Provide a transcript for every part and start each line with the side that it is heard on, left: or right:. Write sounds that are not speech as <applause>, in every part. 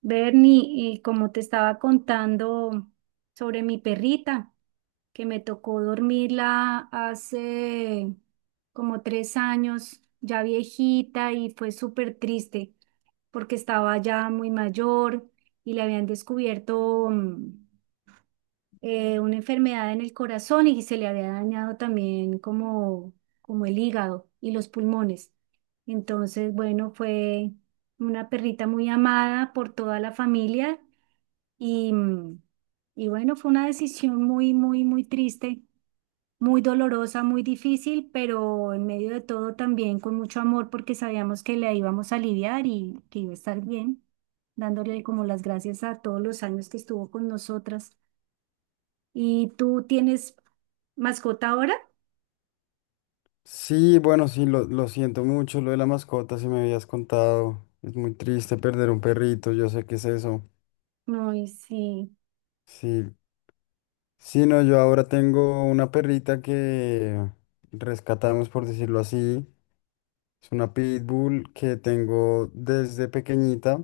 right: Bernie, como te estaba contando sobre mi perrita, que me tocó dormirla hace como 3 años, ya viejita, y fue súper triste porque estaba ya muy mayor y le habían descubierto, una enfermedad en el corazón y se le había dañado también como, como el hígado y los pulmones. Entonces, bueno, fue una perrita muy amada por toda la familia y, mm, y bueno, fue una decisión muy, muy, muy triste, muy dolorosa, muy difícil, pero en medio de todo también con mucho amor porque sabíamos que la íbamos a aliviar y que iba a estar bien, dándole como las gracias a todos los años que estuvo con nosotras. ¿Y tú tienes mascota ahora?
left: Sí, bueno, sí, lo siento mucho, lo de la mascota, si me habías contado. Es muy triste perder un perrito, yo sé qué es eso.
right: Ay, sí.
left: Sí, sí, no, yo ahora tengo una perrita que rescatamos, por decirlo así. Es una pitbull que tengo desde pequeñita,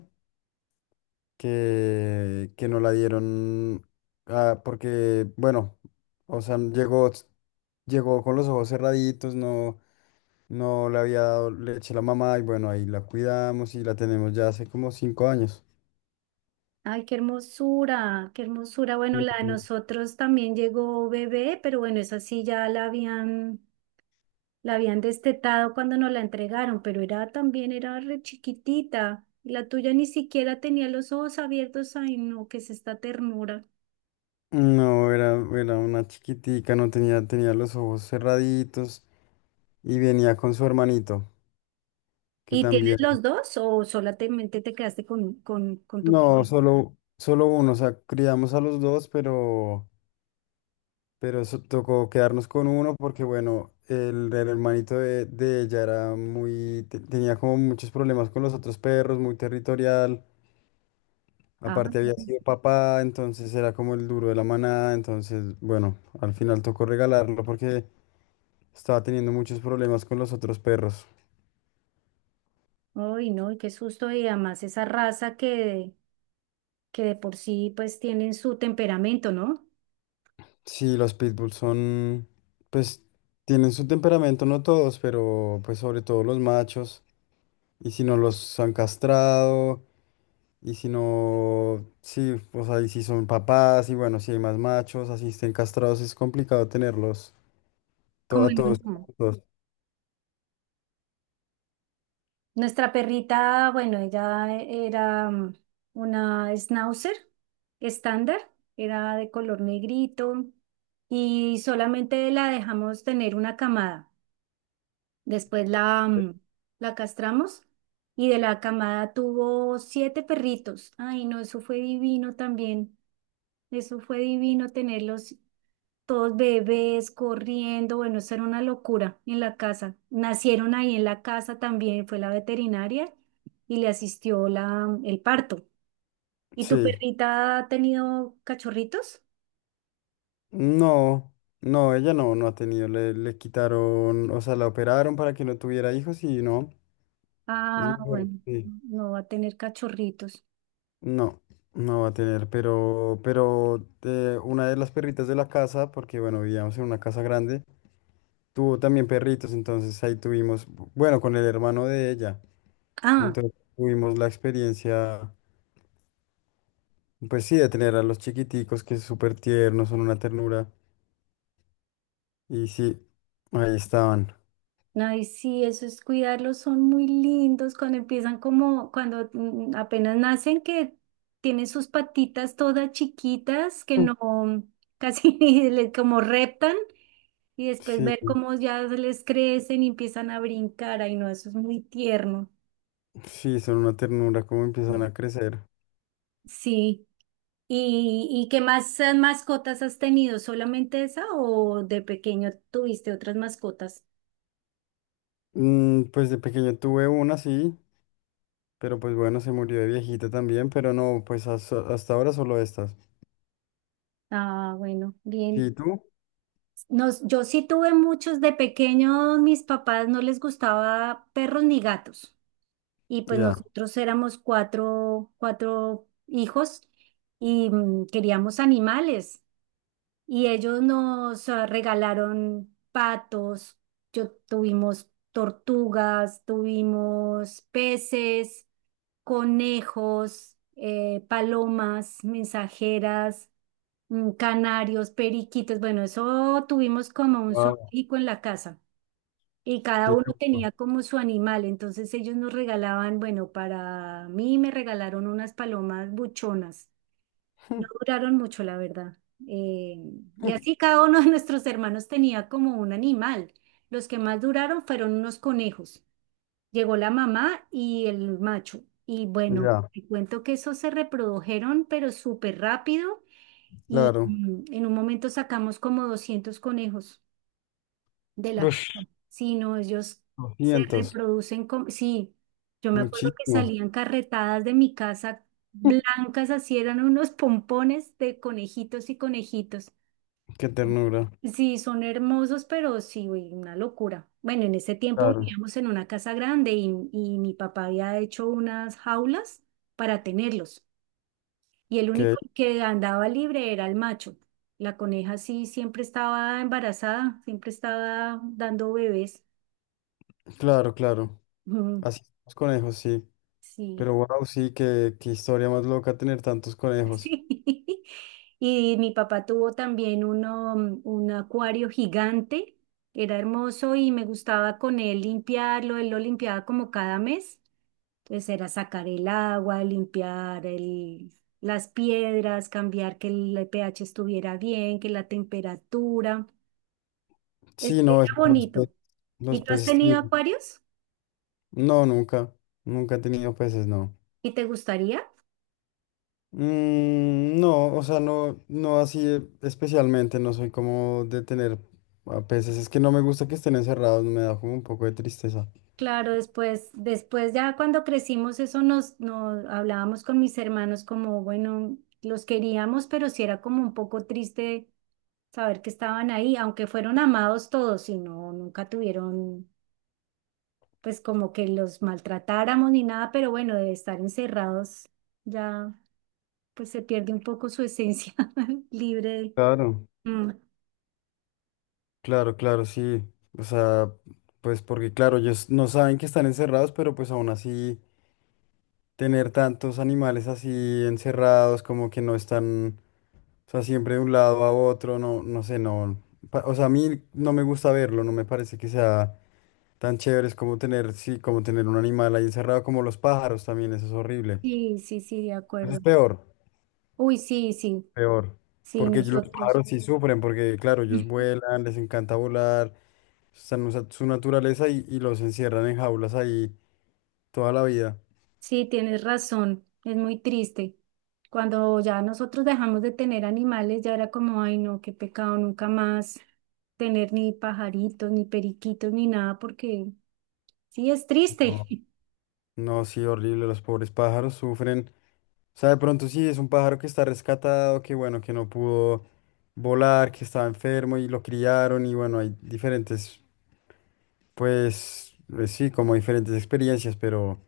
left: que nos la dieron porque, bueno, o sea, llegó con los ojos cerraditos, no. No le había dado leche a la mamá y bueno, ahí la cuidamos y la tenemos ya hace como 5 años.
right: Ay, qué hermosura, qué hermosura. Bueno, la de
left: Ujú.
right: nosotros también llegó bebé, pero bueno, esa sí ya la habían destetado cuando nos la entregaron, pero era también, era re chiquitita. La tuya ni siquiera tenía los ojos abiertos. Ay, no, qué es esta ternura.
left: No, era una chiquitica, no tenía, tenía los ojos cerraditos y venía con su hermanito, que
right: ¿Y tienes
left: también.
right: los dos o solamente te quedaste con tu
left: No,
right: perro?
left: solo uno, o sea, criamos a los dos, pero eso tocó quedarnos con uno porque, bueno, el hermanito de ella era muy, tenía como muchos problemas con los otros perros, muy territorial.
right: Ah,
left: Aparte había sido papá, entonces era como el duro de la manada, entonces, bueno, al final tocó regalarlo porque estaba teniendo muchos problemas con los otros perros.
right: ay, no, y ¡qué susto! Y además esa raza que de por sí pues tienen su temperamento, ¿no?
left: Sí, los pitbulls son, pues, tienen su temperamento, no todos, pero pues sobre todo los machos. Y si no los han castrado, y si no, sí, o sea, y si son papás, y bueno, si hay más machos, así estén castrados, es complicado tenerlos
right: Como
left: a
right: en
left: todos
right: uno.
left: juntos.
right: Nuestra perrita, bueno, era una schnauzer estándar, era de color negrito y solamente la dejamos tener una camada. Después la castramos y de la camada tuvo 7 perritos. Ay, no, eso fue divino también. Eso fue divino tenerlos todos bebés corriendo, bueno, eso era una locura en la casa. Nacieron ahí en la casa también, fue la veterinaria y le asistió el parto. ¿Y tu
left: Sí.
right: perrita ha tenido cachorritos?
left: No, no, ella no, no ha tenido, le quitaron, o sea, la operaron para que no tuviera hijos y no, es
right: Ah,
left: mejor,
right: bueno,
left: sí.
right: no va a tener cachorritos.
left: No, no va a tener, pero una de las perritas de la casa, porque bueno, vivíamos en una casa grande, tuvo también perritos, entonces ahí tuvimos, bueno, con el hermano de ella,
right: Ah,
left: entonces tuvimos la experiencia, pues sí, de tener a los chiquiticos que es súper tiernos, son una ternura, y sí, ahí estaban.
right: ay, sí, eso es cuidarlos, son muy lindos cuando empiezan como, cuando apenas nacen, que tienen sus patitas todas chiquitas, que no, mm, casi <laughs> ni como reptan, y después
left: Sí.
right: ver cómo ya les crecen y empiezan a brincar, ay no, eso es muy tierno.
left: Sí, son una ternura, cómo empiezan a crecer.
right: Sí. ¿Y, y qué más mascotas has tenido? ¿Solamente esa o de pequeño tuviste otras mascotas?
left: Pues de pequeño tuve una, sí, pero pues bueno, se murió de viejita también, pero no, pues hasta ahora solo estas.
right: Ah, bueno,
left: ¿Y
right: bien.
left: tú?
right: Nos, yo sí tuve muchos de pequeños, mis papás no les gustaba perros ni gatos. Y pues
left: Ya.
right: nosotros éramos cuatro hijos y queríamos animales. Y ellos nos regalaron patos, yo tuvimos tortugas, tuvimos peces, conejos, palomas, mensajeras, canarios, periquitos, bueno, eso, tuvimos como un
left: Wow.
right: zoológico en la casa y cada
left: Sí,
right: uno
left: opa.
right: tenía como su animal, entonces ellos nos regalaban, bueno, para mí me regalaron unas palomas buchonas, no duraron mucho, la verdad. Eh, y así cada uno de nuestros hermanos tenía como un animal. Los que más duraron fueron unos conejos. Llegó la mamá y el macho. Y bueno,
left: Ya,
right: te cuento que esos se reprodujeron, pero súper rápido.
left: claro.
right: En un momento sacamos como 200 conejos de la
left: Ush.
right: casa. Sí, no, ellos se
left: 200,
right: reproducen como... Sí, yo me acuerdo que
left: muchísimos.
right: salían carretadas de mi casa blancas, así eran unos pompones de conejitos y conejitos.
left: Qué ternura.
right: Sí, son hermosos, pero sí, uy, una locura. Bueno, en ese tiempo
left: Claro,
right: vivíamos en una casa grande y mi papá había hecho unas jaulas para tenerlos y el
left: que,
right: único que andaba libre era el macho. La coneja sí siempre estaba embarazada, siempre estaba dando bebés.
left: claro, claro.
right: Mm,
left: Así son los conejos, sí.
right: sí,
left: Pero wow, sí, qué historia más loca tener tantos conejos.
right: <laughs> sí. Y mi papá tuvo también uno, un acuario gigante, era hermoso y me gustaba con él limpiarlo, él lo limpiaba como cada mes. Entonces era sacar el agua, limpiar el, las piedras, cambiar que el pH estuviera bien, que la temperatura. Es,
left: Sí, no,
right: era bonito.
left: los
right: ¿Y tú has
left: peces
right: tenido
left: también.
right: acuarios?
left: No, nunca. Nunca he tenido peces, no.
right: ¿Y te gustaría?
left: No, o sea, no, no así especialmente, no soy como de tener a peces. Es que no me gusta que estén encerrados, me da como un poco de tristeza.
right: Claro, después, después ya cuando crecimos, eso nos, nos hablábamos con mis hermanos como, bueno, los queríamos, pero sí era como un poco triste saber que estaban ahí, aunque fueron amados todos y no, nunca tuvieron, pues como que los maltratáramos ni nada, pero bueno, de estar encerrados ya, pues se pierde un poco su esencia <laughs> libre.
left: Claro,
right: Mm,
left: claro, claro, sí. O sea, pues porque claro, ellos no saben que están encerrados, pero pues aún así tener tantos animales así encerrados, como que no están, o sea, siempre de un lado a otro, no, no sé, no. O sea, a mí no me gusta verlo, no me parece que sea. Tan chévere es como tener, sí, como tener un animal ahí encerrado como los pájaros también, eso es horrible.
right: sí, sí, sí, de
left: Eso
right: acuerdo.
left: es peor,
right: Uy, sí, sí.
left: peor.
right: Sí,
left: Porque los
right: nosotros.
left: pájaros sí sufren, porque claro, ellos
right: Ujú.
left: vuelan, les encanta volar, están en su naturaleza y los encierran en jaulas ahí toda la vida.
right: Sí, tienes razón, es muy triste. Cuando ya nosotros dejamos de tener animales, ya era como, ay, no, qué pecado, nunca más tener ni pajaritos, ni periquitos, ni nada, porque sí, es triste.
left: No,
right: <laughs>
left: no, sí, horrible, los pobres pájaros sufren. O sea, de pronto sí, es un pájaro que está rescatado, que bueno, que no pudo volar, que estaba enfermo y lo criaron y bueno, hay diferentes, sí, como diferentes experiencias, pero...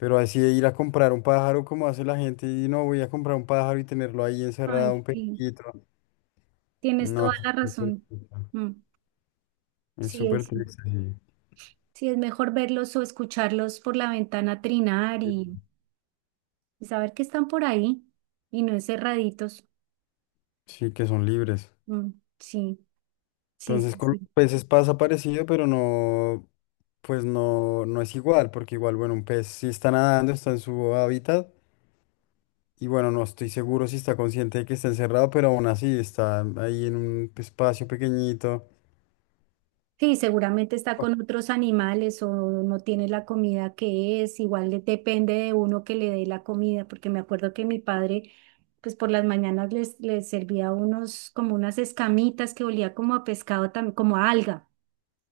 left: Pero así de ir a comprar un pájaro como hace la gente y no voy a comprar un pájaro y tenerlo ahí encerrado
right: Ay,
left: un
right: sí,
left: poquito.
right: tienes
left: No,
right: toda la
left: es súper
right: razón.
left: triste.
right: Mm,
left: Es
right: sí, ahí
left: súper
right: sí.
left: triste, sí.
right: Sí, es mejor verlos o escucharlos por la ventana trinar y saber que están por ahí y no encerraditos.
left: Sí, que son libres.
right: Mm, sí, sí,
left: Entonces
right: sí.
left: con los
right: Sí.
left: peces pasa parecido, pero no, pues no, no es igual, porque igual, bueno, un pez sí está nadando, está en su hábitat y bueno, no estoy seguro si está consciente de que está encerrado, pero aún así está ahí en un espacio pequeñito.
right: Sí, seguramente está con otros animales o no tiene la comida que es, igual depende de uno que le dé la comida, porque me acuerdo que mi padre, pues por las mañanas les servía unos, como unas escamitas que olía como a pescado, como a alga,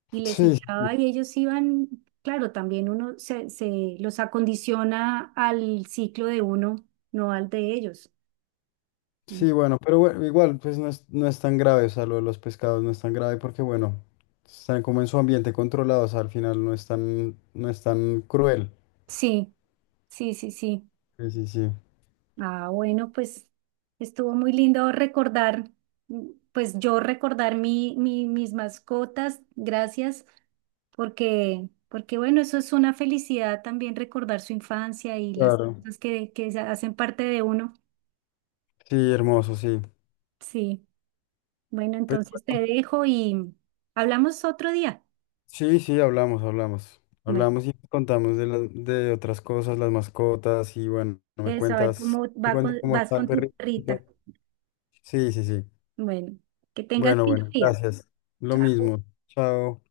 right: y les
left: Sí,
right: echaba y ellos iban, claro, también uno se los acondiciona al ciclo de uno, no al de ellos. Mm.
left: sí, bueno, pero bueno, igual pues no es, no es tan grave, o sea, lo de los pescados no es tan grave porque bueno, están como en su ambiente controlado, o sea, al final no es tan, no es tan cruel.
right: Sí, sí, sí, sí.
left: Sí, sí, sí.
right: Ah, bueno, pues estuvo muy lindo recordar, pues yo recordar mis mascotas, gracias, porque, porque bueno, eso es una felicidad también recordar su infancia y las
left: Claro.
right: cosas que se hacen parte de uno.
left: Sí, hermoso, sí.
right: Sí, bueno,
left: Pues
right: entonces te
left: bueno,
right: dejo y hablamos otro día.
left: sí, sí, hablamos, hablamos.
right: Bueno,
left: Hablamos y contamos de, de otras cosas, las mascotas y bueno, no me
right: de saber
left: cuentas,
right: cómo
left: me
right: va
left: cuentas cómo
right: vas
left: está el
right: con tu
left: perrito.
right: perrita.
left: Sí, sí, sí.
right: Bueno, que tengas
left: Bueno,
right: lindo
left: bueno,
right: día.
left: gracias. Lo mismo. Chao.